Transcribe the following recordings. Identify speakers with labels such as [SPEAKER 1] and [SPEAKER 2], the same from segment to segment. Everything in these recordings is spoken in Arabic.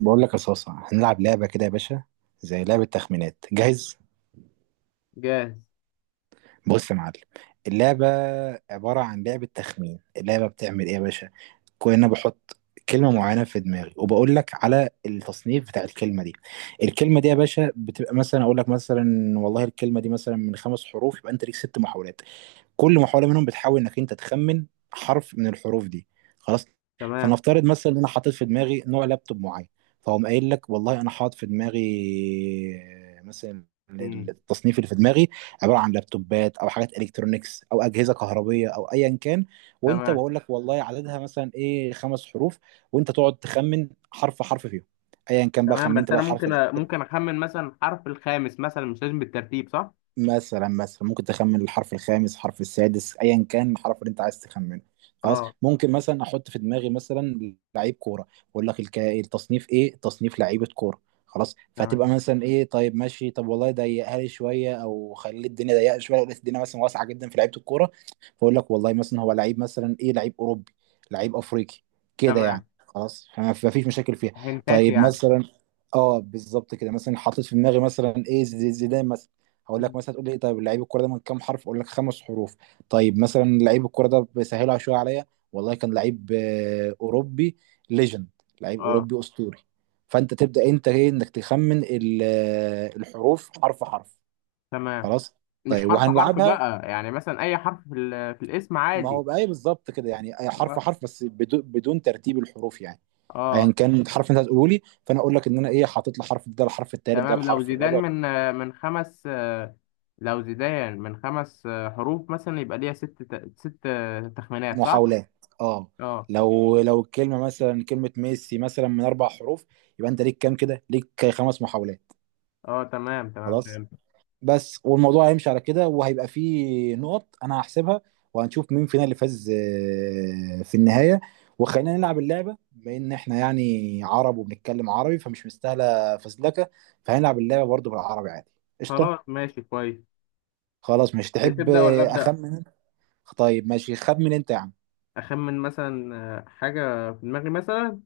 [SPEAKER 1] بقول لك يا صاصة هنلعب لعبة كده يا باشا، زي لعبة تخمينات. جاهز؟
[SPEAKER 2] جاهز.
[SPEAKER 1] بص يا معلم، اللعبة عبارة عن لعبة تخمين. اللعبة بتعمل ايه يا باشا؟ كنا بحط كلمة معينة في دماغي وبقول لك على التصنيف بتاع الكلمة دي. الكلمة دي يا باشا بتبقى مثلا، اقول لك مثلا والله الكلمة دي مثلا من خمس حروف، يبقى انت ليك ست محاولات. كل محاولة منهم بتحاول انك انت تخمن حرف من الحروف دي. خلاص.
[SPEAKER 2] تمام.
[SPEAKER 1] فنفترض مثلا ان انا حاطط في دماغي نوع لابتوب معين، فهم قايل لك والله انا حاطط في دماغي مثلا
[SPEAKER 2] مم.
[SPEAKER 1] التصنيف اللي في دماغي عباره عن لابتوبات او حاجات الكترونيكس او اجهزه كهربيه او ايا كان، وانت
[SPEAKER 2] تمام.
[SPEAKER 1] بقول لك والله عددها مثلا ايه خمس حروف، وانت تقعد تخمن حرف حرف فيهم. ايا كان بقى،
[SPEAKER 2] تمام، بس
[SPEAKER 1] خمنت
[SPEAKER 2] انا
[SPEAKER 1] بقى
[SPEAKER 2] ممكن
[SPEAKER 1] حرف
[SPEAKER 2] ممكن اخمن مثلا الحرف الخامس، مثلا مش لازم بالترتيب صح؟
[SPEAKER 1] مثلا. مثلا ممكن تخمن الحرف الخامس، حرف السادس، ايا كان الحرف اللي انت عايز تخمنه. خلاص.
[SPEAKER 2] اه
[SPEAKER 1] ممكن مثلا احط في دماغي مثلا لعيب كوره واقول لك التصنيف ايه، تصنيف لعيبه كوره. خلاص، فتبقى
[SPEAKER 2] تمام.
[SPEAKER 1] مثلا ايه، طيب ماشي، طب والله ضيقها لي شويه او خلي الدنيا ضيقه شويه. لو لقيت الدنيا مثلا واسعه جدا في لعيبه الكوره، فاقول لك والله مثلا هو لعيب مثلا ايه، لعيب اوروبي، لعيب افريقي، كده يعني.
[SPEAKER 2] تمام،
[SPEAKER 1] خلاص، فما ما فيش مشاكل فيها.
[SPEAKER 2] هنتات
[SPEAKER 1] طيب
[SPEAKER 2] يعني.
[SPEAKER 1] مثلا، اه بالظبط كده، مثلا حطيت في دماغي مثلا ايه، زيدان مثلا، هقول لك
[SPEAKER 2] مم.
[SPEAKER 1] مثلا تقول لي إيه، طيب لعيب الكوره ده من كام حرف، اقول لك خمس حروف. طيب مثلا لعيب الكوره ده بيسهلها شويه عليا، والله كان لعيب اوروبي، ليجند، لعيب
[SPEAKER 2] اه
[SPEAKER 1] اوروبي اسطوري. فانت تبدا انت ايه، انك تخمن الحروف، حرف حرف.
[SPEAKER 2] تمام.
[SPEAKER 1] خلاص.
[SPEAKER 2] مش
[SPEAKER 1] طيب
[SPEAKER 2] حرف حرف
[SPEAKER 1] وهنلعبها.
[SPEAKER 2] بقى، يعني مثلا اي حرف في الاسم
[SPEAKER 1] ما هو
[SPEAKER 2] عادي.
[SPEAKER 1] بقى إيه بالظبط كده، يعني أي حرف
[SPEAKER 2] اه.
[SPEAKER 1] حرف، بس بدون ترتيب الحروف يعني. ايا
[SPEAKER 2] اه
[SPEAKER 1] كان الحرف اللي انت هتقوله لي، فانا اقول لك ان انا ايه، حاطط له حرف، ده الحرف التالت، ده
[SPEAKER 2] تمام. لو
[SPEAKER 1] الحرف
[SPEAKER 2] زيدان
[SPEAKER 1] الرابع.
[SPEAKER 2] من خمس، لو زيدان من خمس حروف مثلا، يبقى ليها ست ست تخمينات صح؟
[SPEAKER 1] محاولات، اه.
[SPEAKER 2] اه.
[SPEAKER 1] لو لو الكلمه مثلا كلمه ميسي مثلا من اربع حروف، يبقى انت ليك كام؟ كده ليك خمس محاولات.
[SPEAKER 2] اه تمام. تمام
[SPEAKER 1] خلاص.
[SPEAKER 2] فهمت.
[SPEAKER 1] بس والموضوع هيمشي على كده، وهيبقى فيه نقط انا هحسبها، وهنشوف مين فينا اللي فاز في النهايه. وخلينا نلعب اللعبه، بما ان احنا يعني عرب وبنتكلم عربي فمش مستاهله فزلكه، فهنلعب اللعبه برضو بالعربي عادي. قشطه.
[SPEAKER 2] خلاص ماشي كويس.
[SPEAKER 1] خلاص، مش تحب
[SPEAKER 2] تبدأ ولا أبدأ؟
[SPEAKER 1] اخمن انت؟ طيب ماشي، خمن انت يا عم.
[SPEAKER 2] اخمن مثلا حاجه في دماغي مثلا.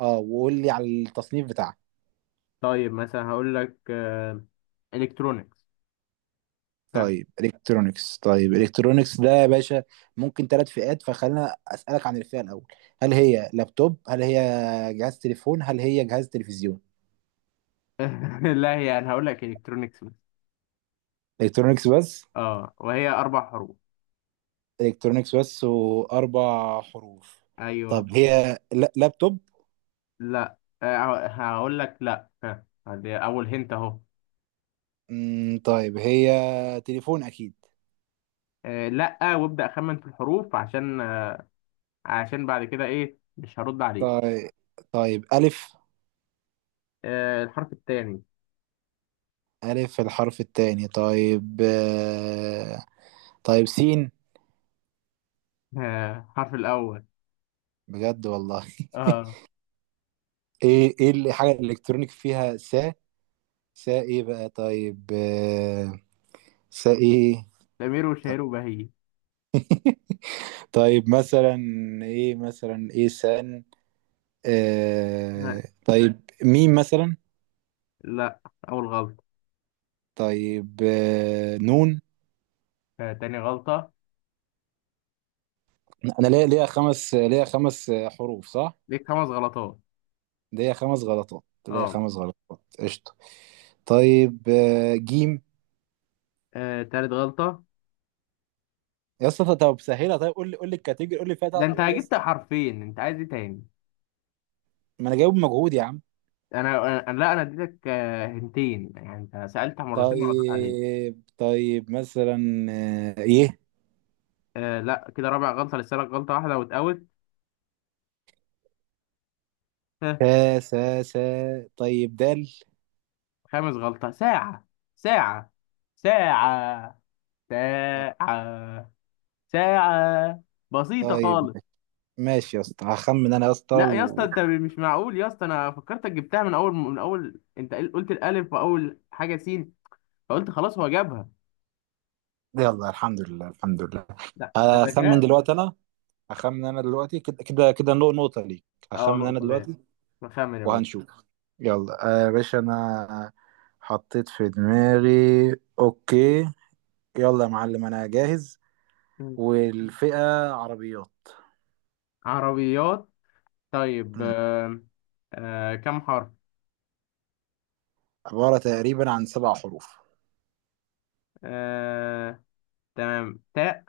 [SPEAKER 1] اه، وقول لي على التصنيف بتاعك.
[SPEAKER 2] طيب مثلا هقول لك الكترونكس. ها.
[SPEAKER 1] طيب الكترونكس. طيب الكترونكس ده يا باشا ممكن ثلاث فئات، فخلينا اسالك عن الفئه الاول، هل هي لابتوب، هل هي جهاز تليفون، هل هي جهاز تلفزيون.
[SPEAKER 2] لا، هي انا هقول لك الكترونكس مثلا.
[SPEAKER 1] الكترونكس بس.
[SPEAKER 2] اه، وهي اربع حروف.
[SPEAKER 1] الكترونكس بس واربع حروف. طب
[SPEAKER 2] ايوه.
[SPEAKER 1] هي لابتوب؟
[SPEAKER 2] لا، هقول لك لا. ها، دي اول هنت اهو.
[SPEAKER 1] مم، طيب هي تليفون اكيد.
[SPEAKER 2] لا وابدا اخمن في الحروف، عشان عشان بعد كده ايه، مش هرد عليه.
[SPEAKER 1] طيب طيب، الف.
[SPEAKER 2] الحرف الثاني.
[SPEAKER 1] الف الحرف الثاني؟ طيب طيب سين.
[SPEAKER 2] الحرف الاول.
[SPEAKER 1] بجد والله؟
[SPEAKER 2] اه.
[SPEAKER 1] ايه ايه الحاجه الالكترونيك فيها س؟ ساقي بقى. طيب ساقي.
[SPEAKER 2] سمير
[SPEAKER 1] طيب،
[SPEAKER 2] وشهير وبهية.
[SPEAKER 1] طيب، مثلا ايه، مثلا ايه، سان.
[SPEAKER 2] آه،
[SPEAKER 1] آه طيب، ميم مثلا.
[SPEAKER 2] لا، اول غلطه.
[SPEAKER 1] طيب نون.
[SPEAKER 2] تاني غلطه.
[SPEAKER 1] انا ليا، ليا خمس حروف صح؟
[SPEAKER 2] ليك خمس غلطات.
[SPEAKER 1] ليا خمس غلطات، ليا
[SPEAKER 2] اه.
[SPEAKER 1] خمس غلطات، قشطه. طيب جيم.
[SPEAKER 2] تالت غلطة.
[SPEAKER 1] يا اسطى طب سهلها، طيب قول لي قول لي الكاتيجوري، قول لي فيها
[SPEAKER 2] ده انت
[SPEAKER 1] بتاعته ايه يا
[SPEAKER 2] جبت
[SPEAKER 1] اسطى.
[SPEAKER 2] حرفين، انت عايز ايه تاني؟
[SPEAKER 1] ما انا جايب مجهود يا عم.
[SPEAKER 2] انا انا لا، انا اديتك هنتين يعني، انت سألت مرتين ما ردت عليك.
[SPEAKER 1] طيب طيب مثلا، ي.
[SPEAKER 2] آه لا، كده رابع غلطة، لسه لك غلطة واحدة وتقوت. ها.
[SPEAKER 1] سا. طيب دال.
[SPEAKER 2] خامس غلطة. ساعة. ساعة. ساعة.
[SPEAKER 1] آه،
[SPEAKER 2] ساعة. ساعة. بسيطة
[SPEAKER 1] طيب
[SPEAKER 2] خالص.
[SPEAKER 1] ماشي يا اسطى، هخمن انا يا اسطى
[SPEAKER 2] لا يا اسطى،
[SPEAKER 1] و...
[SPEAKER 2] انت مش معقول يا اسطى، انا فكرتك جبتها من اول، انت قلت الالف واول حاجة سين، فقلت خلاص هو جابها.
[SPEAKER 1] يلا، الحمد لله الحمد لله.
[SPEAKER 2] لا، ده
[SPEAKER 1] هخمن
[SPEAKER 2] ذكاء.
[SPEAKER 1] دلوقتي انا. هخمن انا دلوقتي كده كده كده، نقطة ليك.
[SPEAKER 2] اه،
[SPEAKER 1] هخمن انا
[SPEAKER 2] نقطة ليه.
[SPEAKER 1] دلوقتي
[SPEAKER 2] نخمن يا باشا.
[SPEAKER 1] وهنشوف. يلا يا باشا، انا حطيت في دماغي، اوكي. يلا يا معلم انا جاهز.
[SPEAKER 2] مم.
[SPEAKER 1] والفئة عربيات.
[SPEAKER 2] عربيات. طيب
[SPEAKER 1] مم.
[SPEAKER 2] آه. آه كم حرف؟
[SPEAKER 1] عبارة تقريبا عن سبع حروف.
[SPEAKER 2] آه تمام، تاء.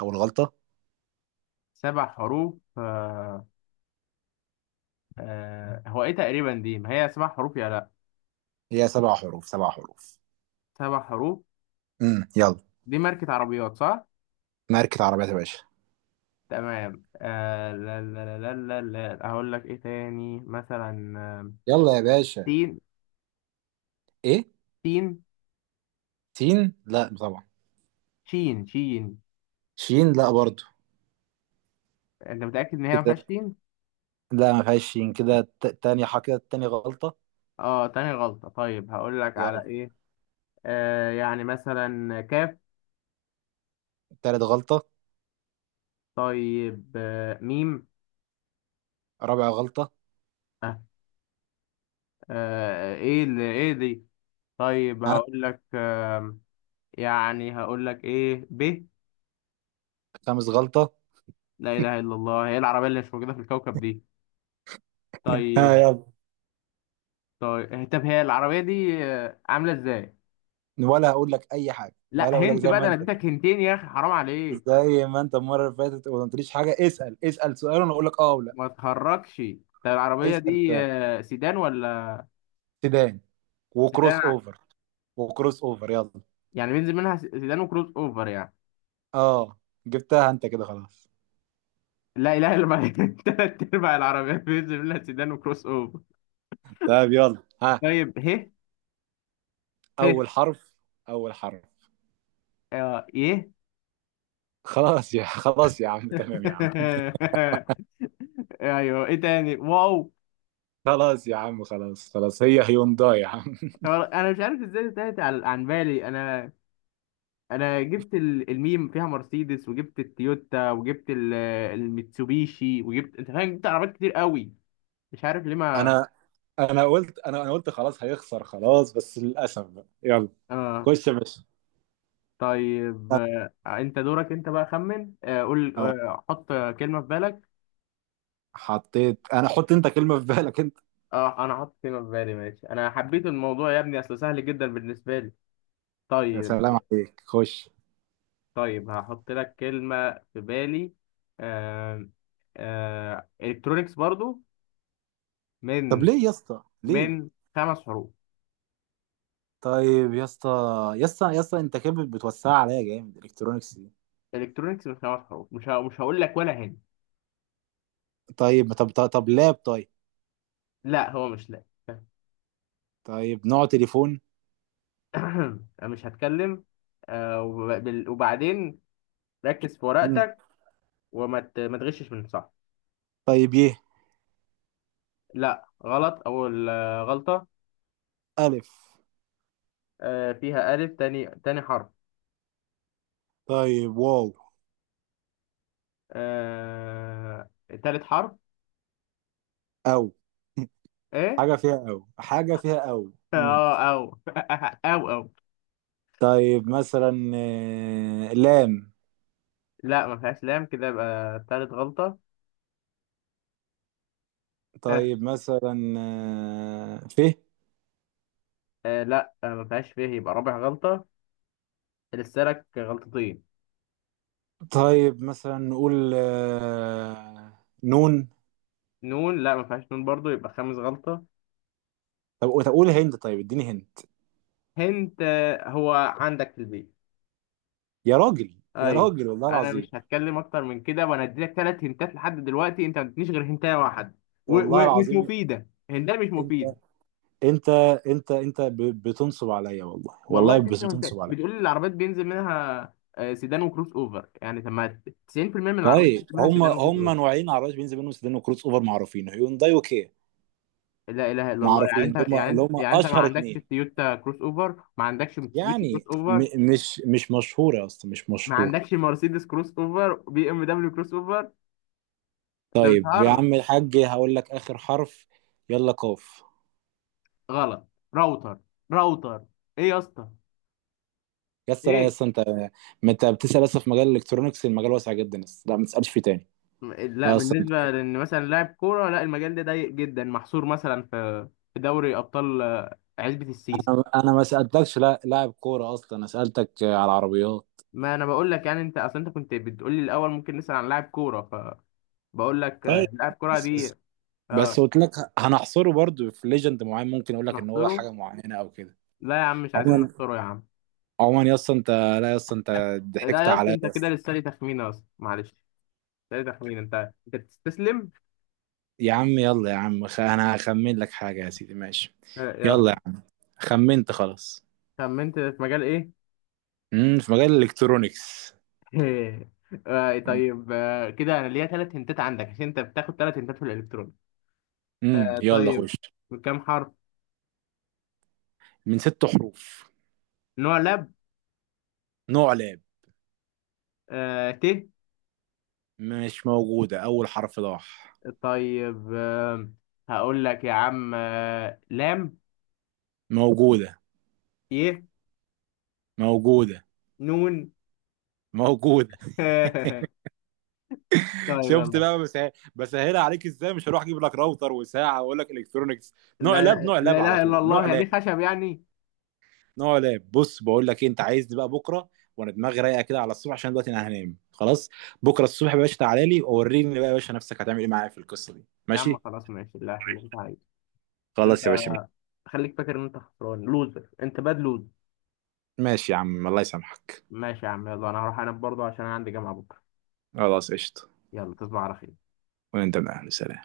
[SPEAKER 1] او الغلطة.
[SPEAKER 2] سبع حروف آه. آه، هو ايه تقريبا دي، ما هي سبع حروف يا لا؟
[SPEAKER 1] هي سبع حروف، سبع حروف.
[SPEAKER 2] سبع حروف.
[SPEAKER 1] يلا.
[SPEAKER 2] دي ماركة عربيات صح؟
[SPEAKER 1] ماركة عربيات يا باشا.
[SPEAKER 2] تمام آه. لا لا لا لا لا لا. اقول لك ايه تاني، مثلا
[SPEAKER 1] يلا يا باشا.
[SPEAKER 2] تين.
[SPEAKER 1] ايه،
[SPEAKER 2] تين.
[SPEAKER 1] سين؟ لا طبعا.
[SPEAKER 2] شين. شين.
[SPEAKER 1] شين؟ لا برضو
[SPEAKER 2] انت متأكد ان هي ما فيهاش
[SPEAKER 1] كده.
[SPEAKER 2] تين؟
[SPEAKER 1] لا ما فيهاش شين كده، تاني حاجة، كده تاني غلطة.
[SPEAKER 2] اه، تاني غلطة. طيب هقول لك على
[SPEAKER 1] يلا.
[SPEAKER 2] ايه، يعني مثلا كاف.
[SPEAKER 1] تالت غلطة.
[SPEAKER 2] طيب آه، ميم.
[SPEAKER 1] رابع غلطة.
[SPEAKER 2] آه، ايه اللي ايه دي؟ طيب
[SPEAKER 1] ها.
[SPEAKER 2] هقول لك يعني هقول لك ايه، ب.
[SPEAKER 1] خامس غلطة.
[SPEAKER 2] لا اله الا الله، هي العربيه اللي مش موجوده في الكوكب دي.
[SPEAKER 1] ها
[SPEAKER 2] طيب.
[SPEAKER 1] يلا.
[SPEAKER 2] طيب طب هي العربيه دي عامله ازاي؟
[SPEAKER 1] ولا هقول لك اي حاجة
[SPEAKER 2] لا،
[SPEAKER 1] ولا هقول لك؟
[SPEAKER 2] هنت
[SPEAKER 1] زي
[SPEAKER 2] بقى، ده
[SPEAKER 1] ما
[SPEAKER 2] انا
[SPEAKER 1] انت،
[SPEAKER 2] اديتك هنتين يا اخي، حرام عليك.
[SPEAKER 1] زي ما انت المرة اللي فاتت وما قلتليش حاجة، اسأل، اسأل سؤال وانا اقول لك اه ولا.
[SPEAKER 2] ما تهركش. طب العربيه
[SPEAKER 1] اسأل
[SPEAKER 2] دي
[SPEAKER 1] سؤال.
[SPEAKER 2] سيدان ولا؟
[SPEAKER 1] سيدان
[SPEAKER 2] سيدان
[SPEAKER 1] وكروس
[SPEAKER 2] ع-
[SPEAKER 1] اوفر. وكروس اوفر، يلا.
[SPEAKER 2] يعني بينزل منها سيدان وكروس اوفر يعني.
[SPEAKER 1] اه، جبتها انت كده خلاص.
[SPEAKER 2] لا اله الا الله. تلات ارباع العربيات بينزل منها سيدان وكروس اوفر.
[SPEAKER 1] طيب يلا، ها.
[SPEAKER 2] طيب ه. ه.
[SPEAKER 1] اول حرف. اول حرف.
[SPEAKER 2] اه، يه.
[SPEAKER 1] خلاص يا خلاص يا عم، تمام يا عم.
[SPEAKER 2] ايوه، ايه تاني، واو.
[SPEAKER 1] خلاص يا عم، خلاص خلاص، هي هيونداي يا عم.
[SPEAKER 2] انا مش عارف ازاي انتهت عن بالي انا. انا جبت الميم فيها مرسيدس، وجبت التويوتا، وجبت الميتسوبيشي، وجبت، انت فاهم، جبت عربيات كتير قوي، مش عارف ليه ما.
[SPEAKER 1] انا، انا قلت خلاص هيخسر خلاص، بس للاسف بقى يلا.
[SPEAKER 2] اه.
[SPEAKER 1] خش يا باشا.
[SPEAKER 2] طيب انت دورك انت بقى، خمن، قول،
[SPEAKER 1] آه،
[SPEAKER 2] حط كلمة في بالك.
[SPEAKER 1] حطيت انا، حط انت كلمة في بالك انت.
[SPEAKER 2] اه، انا حط كلمة في بالي، ماشي، انا حبيت الموضوع يا ابني، اصل سهل جدا بالنسبة لي.
[SPEAKER 1] يا سلام
[SPEAKER 2] طيب.
[SPEAKER 1] عليك، خش.
[SPEAKER 2] طيب هحط لك كلمة في بالي. آه. آه، الكترونيكس برضو.
[SPEAKER 1] طب
[SPEAKER 2] من
[SPEAKER 1] ليه يا اسطى، ليه؟
[SPEAKER 2] من خمس حروف.
[SPEAKER 1] طيب يا اسطى، يا اسطى يا اسطى، انت كده بتوسع عليا جامد، الكترونكس دي.
[SPEAKER 2] الكترونيكس من خمس حروف، مش هقول لك ولا هنا.
[SPEAKER 1] طيب طب لاب؟ طيب،
[SPEAKER 2] لا، هو مش لا.
[SPEAKER 1] طيب نوع تليفون؟
[SPEAKER 2] أنا مش هتكلم. آه وبعدين ركز في
[SPEAKER 1] مم.
[SPEAKER 2] ورقتك، ما تغشش من صح.
[SPEAKER 1] طيب يه.
[SPEAKER 2] لا غلط، اول غلطة.
[SPEAKER 1] الف.
[SPEAKER 2] آه فيها ألف، تاني تاني حرف.
[SPEAKER 1] طيب واو.
[SPEAKER 2] آه، تالت حرف.
[SPEAKER 1] او.
[SPEAKER 2] ايه؟
[SPEAKER 1] حاجة فيها أو، حاجة فيها أو. مم.
[SPEAKER 2] اه، او. او او.
[SPEAKER 1] طيب مثلا لام.
[SPEAKER 2] لا ما فيهاش لام، كده يبقى تالت غلطة. ها.
[SPEAKER 1] طيب مثلا ف.
[SPEAKER 2] آه لا، آه ما فيهاش فيه، يبقى رابع غلطة، لسه لك غلطتين.
[SPEAKER 1] طيب مثلا نقول نون.
[SPEAKER 2] نون. لا ما فيهاش نون برضو، يبقى خامس غلطة.
[SPEAKER 1] طب طب قول، هند، طيب اديني هند.
[SPEAKER 2] هنت آه، هو عندك في البيت؟
[SPEAKER 1] يا راجل يا
[SPEAKER 2] أيوه.
[SPEAKER 1] راجل والله
[SPEAKER 2] أنا مش
[SPEAKER 1] العظيم.
[SPEAKER 2] هتكلم أكتر من كده، وأنا أديلك تلات هنتات، لحد دلوقتي أنت ما ادتنيش غير هنتاية واحد،
[SPEAKER 1] والله
[SPEAKER 2] ومش
[SPEAKER 1] العظيم،
[SPEAKER 2] مفيدة، هنتاية مش
[SPEAKER 1] انت،
[SPEAKER 2] مفيدة.
[SPEAKER 1] انت، انت بتنصب عليا، والله
[SPEAKER 2] والله
[SPEAKER 1] والله، بس
[SPEAKER 2] اديتني هنتاية
[SPEAKER 1] بتنصب عليا.
[SPEAKER 2] بتقول لي العربيات بينزل منها سيدان وكروس أوفر، يعني طب ما 90% من العربيات
[SPEAKER 1] طيب،
[SPEAKER 2] بينزل منها
[SPEAKER 1] هم
[SPEAKER 2] سيدان
[SPEAKER 1] هم
[SPEAKER 2] وكروس.
[SPEAKER 1] نوعين عربيات بنز منهم سيدان وكروس اوفر معروفين، هيونداي وكيا.
[SPEAKER 2] لا اله الا الله، يعني
[SPEAKER 1] معروفين، اللي هم اللي هم
[SPEAKER 2] انت ما
[SPEAKER 1] اشهر
[SPEAKER 2] عندكش
[SPEAKER 1] اتنين.
[SPEAKER 2] تويوتا كروس اوفر، ما عندكش موتسوبيشي كروس
[SPEAKER 1] يعني
[SPEAKER 2] اوفر،
[SPEAKER 1] مش مش مشهورة أصلا، مش
[SPEAKER 2] ما
[SPEAKER 1] مشهورة.
[SPEAKER 2] عندكش مرسيدس كروس اوفر، بي ام دبليو كروس اوفر، ده
[SPEAKER 1] طيب يا
[SPEAKER 2] بتهرج.
[SPEAKER 1] عم الحاج هقول لك آخر حرف، يلا. قاف.
[SPEAKER 2] غلط. راوتر. راوتر. ايه يا اسطى؟
[SPEAKER 1] يس، لا
[SPEAKER 2] ايه؟
[SPEAKER 1] يس، أنت. ما أنت بتسأل لسه في مجال الإلكترونيكس، المجال واسع جدا. يس، لا ما تسألش فيه تاني.
[SPEAKER 2] لا،
[SPEAKER 1] لا أصلا أنت،
[SPEAKER 2] بالنسبه لان مثلا لاعب كوره، لا المجال ده ضيق جدا، محصور مثلا في دوري ابطال عزبه السيسي.
[SPEAKER 1] أنا، أنا ما سألتكش لا لاعب كورة أصلا، أنا سألتك على العربيات.
[SPEAKER 2] ما انا بقول لك، يعني انت كنت بتقول لي الاول ممكن نسال عن لاعب كوره، فبقول لك
[SPEAKER 1] طيب،
[SPEAKER 2] لاعب كوره
[SPEAKER 1] بس
[SPEAKER 2] دي.
[SPEAKER 1] بس بس
[SPEAKER 2] اه.
[SPEAKER 1] قلت لك، هنحصره برضو في ليجند معين، ممكن أقول لك إن هو
[SPEAKER 2] نحصره؟
[SPEAKER 1] حاجة معينة أو كده.
[SPEAKER 2] لا يا عم، مش عايزين
[SPEAKER 1] عموما،
[SPEAKER 2] نحصره يا عم.
[SPEAKER 1] عموما يس أنت. لا يس أنت.
[SPEAKER 2] لا
[SPEAKER 1] ضحكت
[SPEAKER 2] يا اسطى،
[SPEAKER 1] عليا.
[SPEAKER 2] انت كده لسه لي تخمينه يا اسطى، معلش، لسه لي تخمينه، انت بتستسلم.
[SPEAKER 1] يا عم يلا يا عم، انا هخمن لك حاجة يا سيدي، ماشي؟
[SPEAKER 2] يلا.
[SPEAKER 1] يلا يا عم. خمنت، خلاص.
[SPEAKER 2] خمنت في مجال ايه؟
[SPEAKER 1] امم، في مجال الالكترونيكس. امم.
[SPEAKER 2] طيب، كده انا ليا ثلاث هنتات عندك عشان انت بتاخد ثلاث هنتات في الالكترون.
[SPEAKER 1] أمم، يلا
[SPEAKER 2] طيب.
[SPEAKER 1] خش.
[SPEAKER 2] بكام حرف؟
[SPEAKER 1] من ست حروف.
[SPEAKER 2] نوع لاب.
[SPEAKER 1] نوع لاب.
[SPEAKER 2] آه، ت.
[SPEAKER 1] مش موجودة. أول حرف ضاح.
[SPEAKER 2] طيب آه. هقول لك يا عم، آه، لام.
[SPEAKER 1] موجودة.
[SPEAKER 2] ي.
[SPEAKER 1] موجودة.
[SPEAKER 2] نون.
[SPEAKER 1] موجودة.
[SPEAKER 2] طيب
[SPEAKER 1] شفت
[SPEAKER 2] يلا.
[SPEAKER 1] بقى؟ بس بسهلها عليك ازاي، مش هروح اجيب لك راوتر وساعة واقول لك الكترونيكس. نوع
[SPEAKER 2] لا
[SPEAKER 1] لاب،
[SPEAKER 2] لا،
[SPEAKER 1] نوع
[SPEAKER 2] لا
[SPEAKER 1] لاب، على
[SPEAKER 2] اله الا
[SPEAKER 1] طول نوع
[SPEAKER 2] الله، هي
[SPEAKER 1] لاب.
[SPEAKER 2] دي خشب يعني.
[SPEAKER 1] نوع لعب. بص بقول لك إيه، انت عايز بقى بكره وانا دماغي رايقه كده على الصبح، عشان دلوقتي انا هنام خلاص. بكره الصبح يا باشا تعالى لي ووريني بقى يا باشا، نفسك هتعمل ايه معايا في القصه دي،
[SPEAKER 2] يا عم
[SPEAKER 1] ماشي؟
[SPEAKER 2] خلاص ماشي، لا اللي انت عايزه، بس انت
[SPEAKER 1] خلاص يا باشا.
[SPEAKER 2] خليك فاكر ان انت خسران، لوزر، انت باد لوز.
[SPEAKER 1] ماشي يا عم، الله يسامحك.
[SPEAKER 2] ماشي يا عم، يلا انا هروح انام برضه عشان انا عندي جامعة بكرة.
[SPEAKER 1] خلاص قشطه.
[SPEAKER 2] يلا تصبح على خير.
[SPEAKER 1] وانت من اهل سلام.